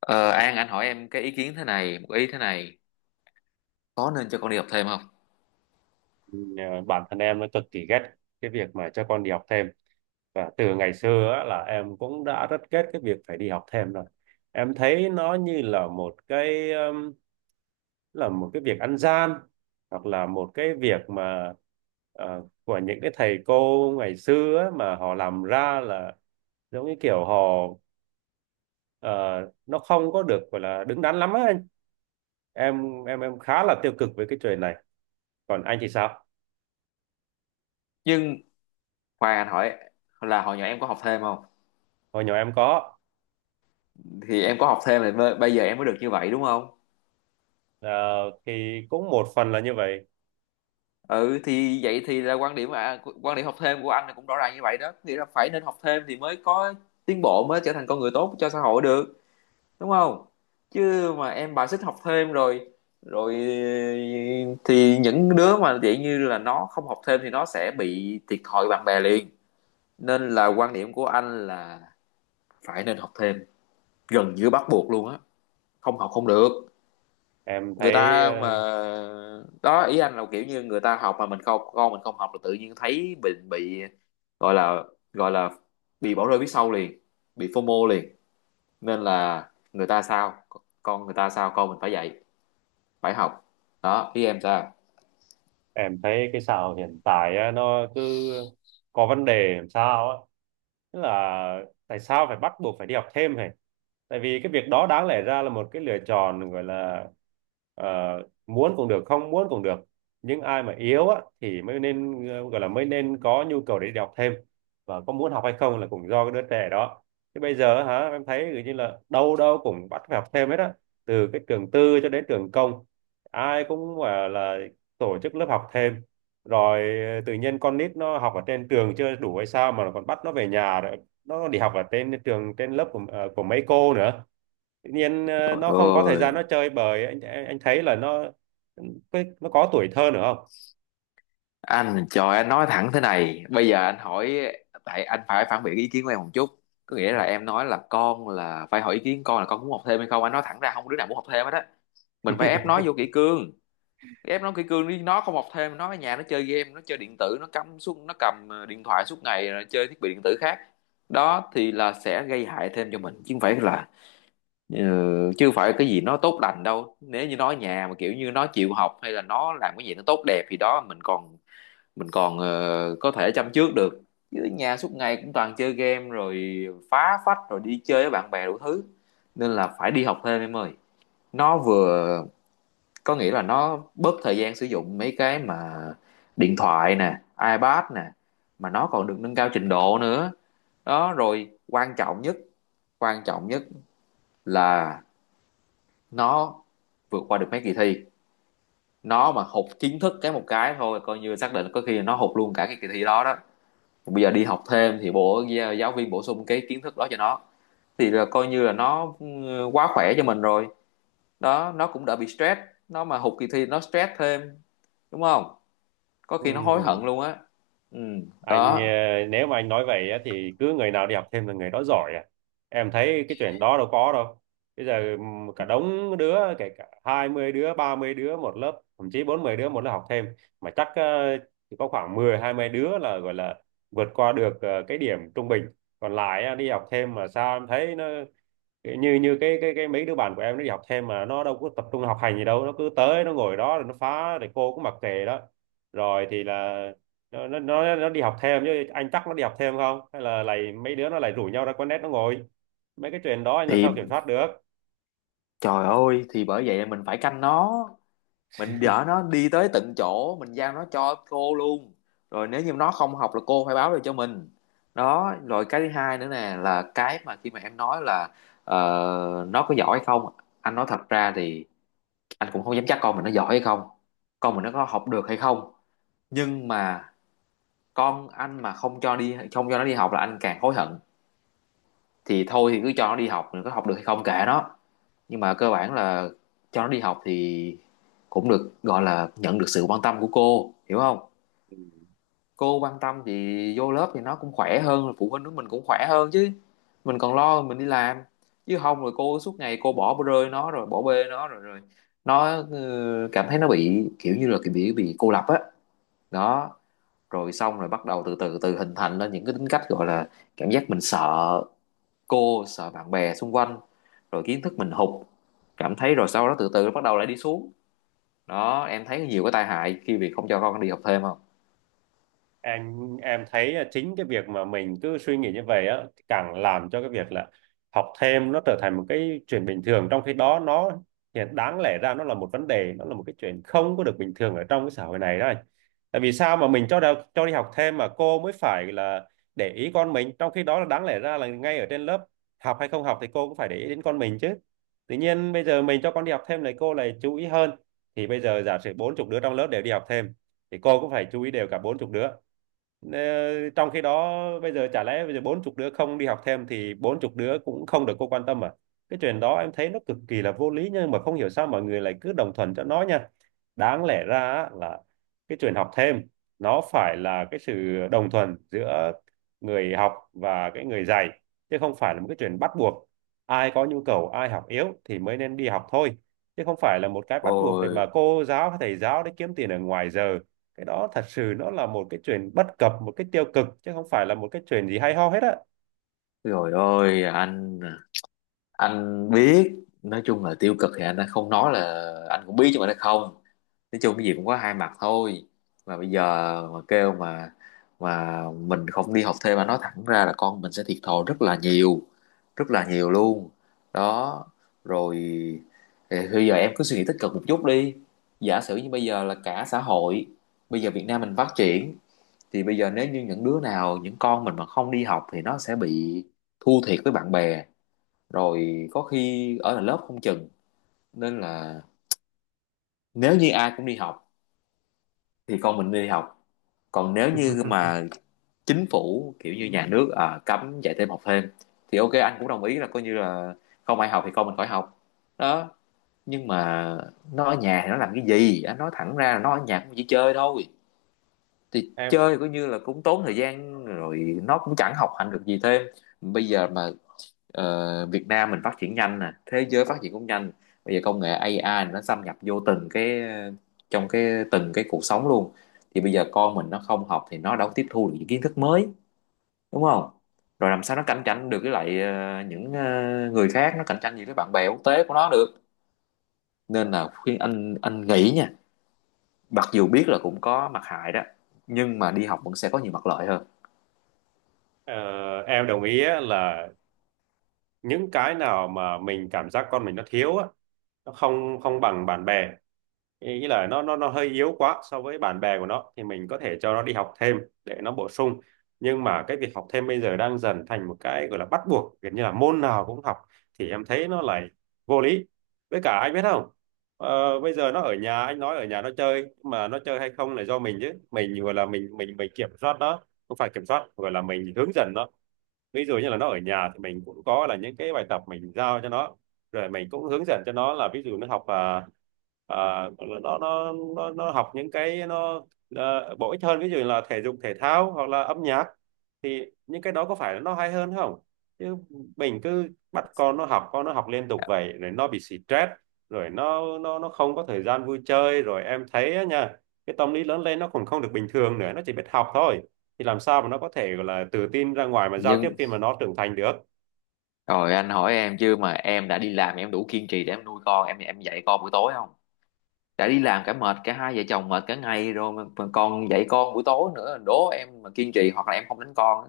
Ờ, An anh hỏi em cái ý kiến thế này, một ý thế này: có nên cho con đi học thêm không? Nhờ bản thân em nó cực kỳ ghét cái việc mà cho con đi học thêm, và từ ngày xưa á, là em cũng đã rất ghét cái việc phải đi học thêm rồi. Em thấy nó như là một cái việc ăn gian, hoặc là một cái việc mà của những cái thầy cô ngày xưa á, mà họ làm ra là giống như kiểu họ, ờ, nó không có được gọi là đứng đắn lắm á anh. Em khá là tiêu cực với cái chuyện này, còn anh thì sao? Nhưng khoan, anh hỏi là hồi nhỏ em có học thêm không? Hồi nhỏ em có. Thì em có học thêm thì bây giờ em mới được như vậy, đúng không? Ờ, thì cũng một phần là như vậy. Ừ, thì vậy thì là quan điểm, à, quan điểm học thêm của anh là cũng rõ ràng như vậy đó, nghĩa là phải nên học thêm thì mới có tiến bộ, mới trở thành con người tốt cho xã hội được, đúng không? Chứ mà em bài xích học thêm rồi rồi thì những đứa mà kiểu như là nó không học thêm thì nó sẽ bị thiệt thòi bạn bè liền. Nên là quan điểm của anh là phải nên học thêm, gần như bắt buộc luôn á, không học không được. em Người thấy ta mà, ờ, đó, ý anh là kiểu như người ta học mà mình không, con mình không học là tự nhiên thấy mình bị gọi là gọi là bị bỏ rơi phía sau liền, bị FOMO liền. Nên là người ta sao, con người ta sao con mình phải dạy, phải học. Đó, ý em sao? em thấy cái xã hội hiện tại á, nó cứ có vấn đề làm sao á. Tức là tại sao phải bắt buộc phải đi học thêm hả? Tại vì cái việc đó đáng lẽ ra là một cái lựa chọn, gọi là ờ, muốn cũng được, không muốn cũng được. Nhưng ai mà yếu á thì mới nên gọi là mới nên có nhu cầu để đi học thêm, và có muốn học hay không là cũng do cái đứa trẻ đó. Thế bây giờ hả, em thấy kiểu như là đâu đâu cũng bắt phải học thêm hết á, từ cái trường tư cho đến trường công, ai cũng gọi là tổ chức lớp học thêm. Rồi tự nhiên con nít nó học ở trên trường chưa đủ hay sao mà còn bắt nó về nhà, rồi nó đi học ở trên trường trên lớp của của mấy cô nữa. Tự nhiên Trời nó không có thời gian ơi, nó chơi bời, anh thấy là nó nó có tuổi thơ nữa không? Anh nói thẳng thế này, bây giờ anh hỏi, tại anh phải phản biện ý kiến của em một chút. Có nghĩa là em nói là con là phải hỏi ý kiến con, là con muốn học thêm hay không. Anh nói thẳng ra, không có đứa nào muốn học thêm hết á. Mình phải ép nó vô kỷ cương, ép nó kỷ cương đi, nó không học thêm nó ở nhà nó chơi game, nó chơi điện tử, nó cắm suốt, nó cầm điện thoại suốt ngày, rồi chơi thiết bị điện tử khác. Đó thì là sẽ gây hại thêm cho mình chứ không phải là ờ, chứ không phải cái gì nó tốt lành đâu. Nếu như nó ở nhà mà kiểu như nó chịu học hay là nó làm cái gì nó tốt đẹp thì đó mình còn, mình còn có thể chăm trước được. Chứ ở nhà suốt ngày cũng toàn chơi game rồi phá phách rồi đi chơi với bạn bè đủ thứ. Nên là phải đi học thêm em ơi. Nó vừa có nghĩa là nó bớt thời gian sử dụng mấy cái mà điện thoại nè, iPad nè, mà nó còn được nâng cao trình độ nữa. Đó, rồi quan trọng nhất, quan trọng nhất là nó vượt qua được mấy kỳ thi. Nó mà hụt kiến thức cái một cái thôi coi như xác định, có khi là nó hụt luôn cả cái kỳ thi đó đó. Bây giờ đi học thêm thì bộ giáo viên bổ sung cái kiến thức đó cho nó thì là coi như là nó, quá khỏe cho mình rồi. Đó, nó cũng đỡ bị stress. Nó mà hụt kỳ thi nó stress thêm, đúng không? Có khi nó hối Ừm. hận luôn á. Ừ. Anh Đó nếu mà anh nói vậy á, thì cứ người nào đi học thêm là người đó giỏi à? Em thấy cái chuyện đó đâu có đâu. Bây giờ cả đống đứa, kể cả 20 đứa, 30 đứa một lớp, thậm chí 40 đứa một lớp học thêm, mà chắc chỉ có khoảng mười, hai mươi đứa là gọi là vượt qua được cái điểm trung bình. Còn lại á, đi học thêm mà sao em thấy nó kiểu như, như cái mấy đứa bạn của em nó đi học thêm mà nó đâu có tập trung học hành gì đâu, nó cứ tới nó ngồi đó rồi nó phá, rồi cô cũng mặc kệ đó. Rồi thì là nó đi học thêm, chứ anh chắc nó đi học thêm không, hay là lại mấy đứa nó lại rủ nhau ra quán net nó ngồi? Mấy cái chuyện đó anh làm thì, sao kiểm soát được? trời ơi, thì bởi vậy mình phải canh nó. Mình dở nó đi tới tận chỗ, mình giao nó cho cô luôn. Rồi nếu như nó không học là cô phải báo lại cho mình. Đó, rồi cái thứ hai nữa nè, là cái mà khi mà em nói là ờ, nó có giỏi hay không. Anh nói thật ra thì anh cũng không dám chắc con mình nó giỏi hay không, con mình nó có học được hay không. Nhưng mà con anh mà không cho đi, không cho nó đi học là anh càng hối hận. Thì thôi thì cứ cho nó đi học, mình có học được hay không kệ nó. Nhưng mà cơ bản là cho nó đi học thì cũng được gọi là nhận được sự quan tâm của cô, hiểu không? Cô quan tâm thì vô lớp thì nó cũng khỏe hơn, phụ huynh của mình cũng khỏe hơn chứ, mình còn lo mình đi làm. Chứ không rồi cô suốt ngày cô bỏ rơi nó rồi bỏ bê nó rồi rồi nó cảm thấy nó bị kiểu như là cái bị, cô lập á. Đó, rồi xong rồi bắt đầu từ từ từ hình thành lên những cái tính cách, gọi là cảm giác mình sợ cô, sợ bạn bè xung quanh, rồi kiến thức mình hụt cảm thấy, rồi sau đó từ từ nó bắt đầu lại đi xuống. Đó, em thấy nhiều cái tai hại khi việc không cho con đi học thêm không? Anh em thấy à, chính cái việc mà mình cứ suy nghĩ như vậy á, càng làm cho cái việc là học thêm nó trở thành một cái chuyện bình thường, trong khi đó nó hiện đáng lẽ ra nó là một vấn đề, nó là một cái chuyện không có được bình thường ở trong cái xã hội này đó anh. Tại vì sao mà mình cho đi học thêm mà cô mới phải là để ý con mình, trong khi đó là đáng lẽ ra là ngay ở trên lớp, học hay không học thì cô cũng phải để ý đến con mình chứ. Tự nhiên bây giờ mình cho con đi học thêm này cô lại chú ý hơn. Thì bây giờ giả sử bốn chục đứa trong lớp đều đi học thêm thì cô cũng phải chú ý đều cả bốn chục đứa. Ờ, trong khi đó bây giờ chả lẽ bây giờ bốn chục đứa không đi học thêm thì bốn chục đứa cũng không được cô quan tâm à? Cái chuyện đó em thấy nó cực kỳ là vô lý, nhưng mà không hiểu sao mọi người lại cứ đồng thuận cho nó nha. Đáng lẽ ra á, là cái chuyện học thêm nó phải là cái sự đồng thuận giữa người học và cái người dạy, chứ không phải là một cái chuyện bắt buộc. Ai có nhu cầu, ai học yếu thì mới nên đi học thôi, chứ không phải là một cái bắt buộc để Ôi, mà cô giáo hay thầy giáo để kiếm tiền ở ngoài giờ. Cái đó thật sự nó là một cái chuyện bất cập, một cái tiêu cực, chứ không phải là một cái chuyện gì hay ho hết á. rồi, ôi anh biết. Nói chung là tiêu cực thì anh đã không nói, là anh cũng biết chứ, mà nó không... Nói chung cái gì cũng có hai mặt thôi. Mà bây giờ, mà kêu mà mình không đi học thêm mà nói thẳng ra là con mình sẽ thiệt thòi rất là nhiều, rất là nhiều luôn. Đó, rồi thì bây giờ em cứ suy nghĩ tích cực một chút đi. Giả sử như bây giờ là cả xã hội, bây giờ Việt Nam mình phát triển, thì bây giờ nếu như những đứa nào, những con mình mà không đi học thì nó sẽ bị thua thiệt với bạn bè, rồi có khi ở là lớp không chừng. Nên là nếu như ai cũng đi học thì con mình đi học. Còn nếu như mà chính phủ kiểu như nhà nước, à, cấm dạy thêm học thêm thì ok, anh cũng đồng ý là coi như là không ai học thì con mình khỏi học. Đó, nhưng mà nó ở nhà thì nó làm cái gì? Anh nói thẳng ra là nó ở nhà cũng chỉ chơi thôi. Thì Em chơi coi như là cũng tốn thời gian rồi, nó cũng chẳng học hành được gì thêm. Bây giờ mà, Việt Nam mình phát triển nhanh nè, thế giới phát triển cũng nhanh. Bây giờ công nghệ AI nó xâm nhập vô từng cái, trong cái từng cái cuộc sống luôn. Thì bây giờ con mình nó không học thì nó đâu có tiếp thu được những kiến thức mới, đúng không? Rồi làm sao nó cạnh tranh được với lại những người khác, nó cạnh tranh gì với bạn bè quốc tế của nó được. Nên là khuyên anh nghĩ nha, mặc dù biết là cũng có mặt hại đó nhưng mà đi học vẫn sẽ có nhiều mặt lợi hơn. ờ, em đồng ý á, là những cái nào mà mình cảm giác con mình nó thiếu á, nó không không bằng bạn bè, ý ý là nó hơi yếu quá so với bạn bè của nó, thì mình có thể cho nó đi học thêm để nó bổ sung. Nhưng mà cái việc học thêm bây giờ đang dần thành một cái gọi là bắt buộc, gần như là môn nào cũng học, thì em thấy nó lại vô lý. Với cả anh biết không, ờ, bây giờ nó ở nhà, anh nói ở nhà nó chơi, nhưng mà nó chơi hay không là do mình chứ, mình gọi là mình kiểm soát nó, không phải kiểm soát, gọi là mình hướng dẫn nó. Ví dụ như là nó ở nhà thì mình cũng có là những cái bài tập mình giao cho nó, rồi mình cũng hướng dẫn cho nó, là ví dụ nó học à, nó học những cái nó à, bổ ích hơn, ví dụ là thể dục thể thao hoặc là âm nhạc, thì những cái đó có phải là nó hay hơn không? Chứ mình cứ bắt con nó học, con nó học liên tục vậy rồi nó bị stress, rồi nó không có thời gian vui chơi, rồi em thấy á nha, cái tâm lý lớn lên nó còn không được bình thường nữa, nó chỉ biết học thôi, thì làm sao mà nó có thể gọi là tự tin ra ngoài mà giao tiếp Nhưng khi mà nó trưởng thành được? rồi anh hỏi em chứ, mà em đã đi làm, em đủ kiên trì để em nuôi con em, dạy con buổi tối không? Đã đi làm cả mệt, cả hai vợ chồng mệt cả ngày rồi mà còn dạy con buổi tối nữa, đố em mà kiên trì hoặc là em không đánh con.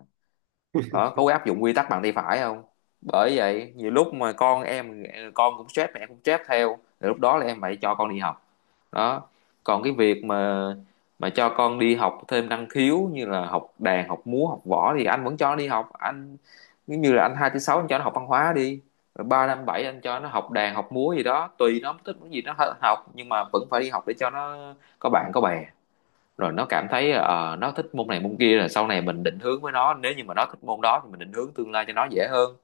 Đó có áp dụng quy tắc bằng tay phải không? Bởi vậy nhiều lúc mà con em con cũng stress, mẹ cũng stress theo, thì lúc đó là em phải cho con đi học. Đó, còn cái việc mà, cho con đi học thêm năng khiếu như là học đàn, học múa, học võ thì anh vẫn cho nó đi học anh. Giống như là anh hai thứ sáu anh cho nó học văn hóa đi, rồi ba năm bảy anh cho nó học đàn, học múa gì đó tùy nó thích cái gì nó học. Nhưng mà vẫn phải đi học để cho nó có bạn có bè, rồi nó cảm thấy nó thích môn này môn kia, rồi sau này mình định hướng với nó, nếu như mà nó thích môn đó thì mình định hướng tương lai cho nó dễ hơn.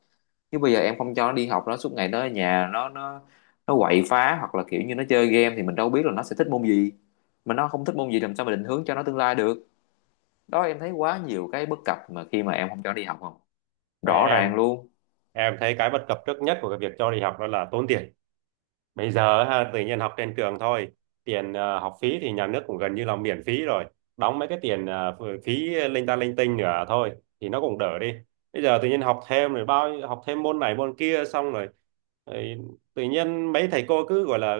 Chứ bây giờ em không cho nó đi học nó suốt ngày nó ở nhà nó, nó quậy phá hoặc là kiểu như nó chơi game thì mình đâu biết là nó sẽ thích môn gì. Mà nó không thích môn gì làm sao mà định hướng cho nó tương lai được. Đó, em thấy quá nhiều cái bất cập mà khi mà em không cho nó đi học không? Ờ, Rõ ràng em luôn. em thấy cái bất cập trước nhất của cái việc cho đi học đó là tốn tiền. Bây giờ ha, tự nhiên học trên trường thôi, tiền học phí thì nhà nước cũng gần như là miễn phí rồi, đóng mấy cái tiền phí linh ta linh tinh nữa thôi thì nó cũng đỡ đi. Bây giờ tự nhiên học thêm rồi học thêm môn này môn kia xong rồi, rồi tự nhiên mấy thầy cô cứ gọi là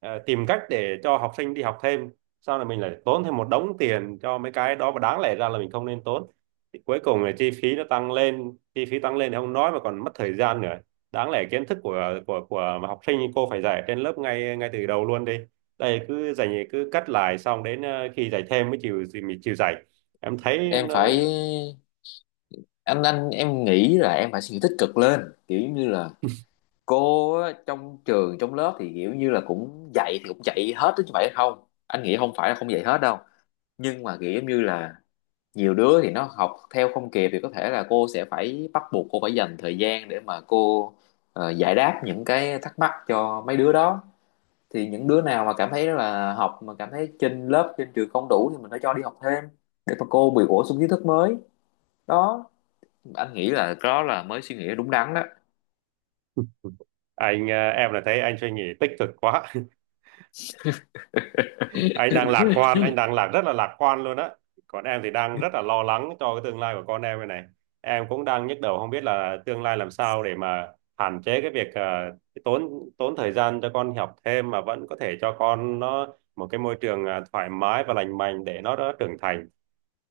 tìm cách để cho học sinh đi học thêm, sau này mình lại tốn thêm một đống tiền cho mấy cái đó mà đáng lẽ ra là mình không nên tốn. Thì cuối cùng là chi phí nó tăng lên, chi phí tăng lên thì không nói, mà còn mất thời gian nữa. Đáng lẽ kiến thức của học sinh cô phải dạy trên lớp ngay ngay từ đầu luôn đi, đây cứ dạy cứ cắt lại, xong đến khi dạy thêm mới chịu, mình chịu dạy. Em thấy Em nó- phải Anh em nghĩ là em phải suy nghĩ tích cực lên. Kiểu như là cô á, trong trường trong lớp thì kiểu như là cũng dạy thì cũng dạy hết chứ, phải không? Anh nghĩ không phải là không dạy hết đâu. Nhưng mà kiểu như là nhiều đứa thì nó học theo không kịp thì có thể là cô sẽ phải bắt buộc cô phải dành thời gian để mà cô giải đáp những cái thắc mắc cho mấy đứa đó. Thì những đứa nào mà cảm thấy là học mà cảm thấy trên lớp trên trường không đủ thì mình phải cho đi học thêm để mà cô bị bổ sung kiến thức mới. Đó, anh nghĩ là đó là mới suy nghĩ đúng đắn đó. anh em là thấy anh suy nghĩ tích cực quá, anh đang lạc quan, anh đang rất là lạc quan luôn á. Còn em thì đang rất là lo lắng cho cái tương lai của con em này này. Em cũng đang nhức đầu không biết là tương lai làm sao để mà hạn chế cái việc cái tốn tốn thời gian cho con học thêm, mà vẫn có thể cho con nó một cái môi trường thoải mái và lành mạnh để nó đã trưởng thành.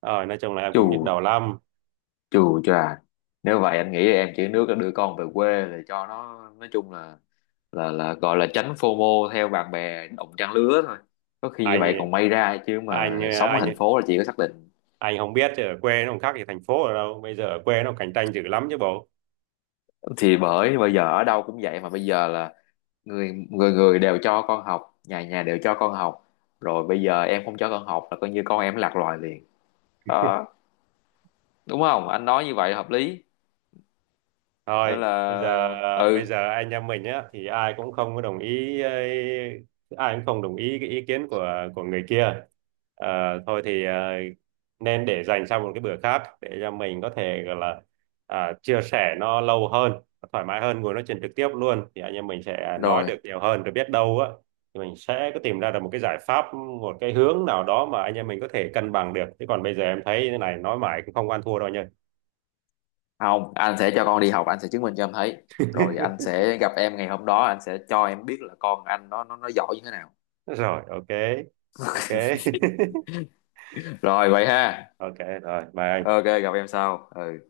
Ờ, nói chung là em chù cũng nhức đầu lắm. Chù chà, nếu vậy anh nghĩ em chỉ nước là đưa con về quê để cho nó nói chung là, gọi là tránh FOMO theo bạn bè đồng trang lứa thôi. Có khi như vậy còn anh may ra, chứ anh mà sống ở anh thành phố là chỉ có xác định. anh không biết chứ ở quê nó không khác gì thành phố ở đâu, bây giờ ở quê nó cạnh tranh dữ lắm chứ bộ. Thì bởi bây giờ ở đâu cũng vậy mà, bây giờ là người người người đều cho con học, nhà nhà đều cho con học. Rồi bây giờ em không cho con học là coi như con em lạc loài liền. Đó, đúng không? Anh nói như vậy là hợp lý. Thôi, Nên bây giờ là, bây ừ, giờ anh em mình á thì ai cũng không có đồng ý ấy, ai cũng không đồng ý cái ý kiến của người kia. Ờ, thôi thì, ờ, nên để dành sang một cái bữa khác để cho mình có thể gọi là chia sẻ nó lâu hơn, thoải mái hơn, ngồi nói chuyện trực tiếp luôn, thì anh em mình sẽ nói được rồi, nhiều hơn, rồi biết đâu á thì mình sẽ có tìm ra được một cái giải pháp, một cái hướng nào đó mà anh em mình có thể cân bằng được. Chứ còn bây giờ em thấy thế này nói mãi cũng không ăn thua đâu nha. không, anh sẽ cho con đi học, anh sẽ chứng minh cho em thấy. Rồi anh sẽ gặp em ngày hôm đó, anh sẽ cho em biết là con anh nó giỏi như thế nào. Rồi, ok. Ok. Rồi vậy ha, Ok, rồi bye. ok, gặp em sau, ừ.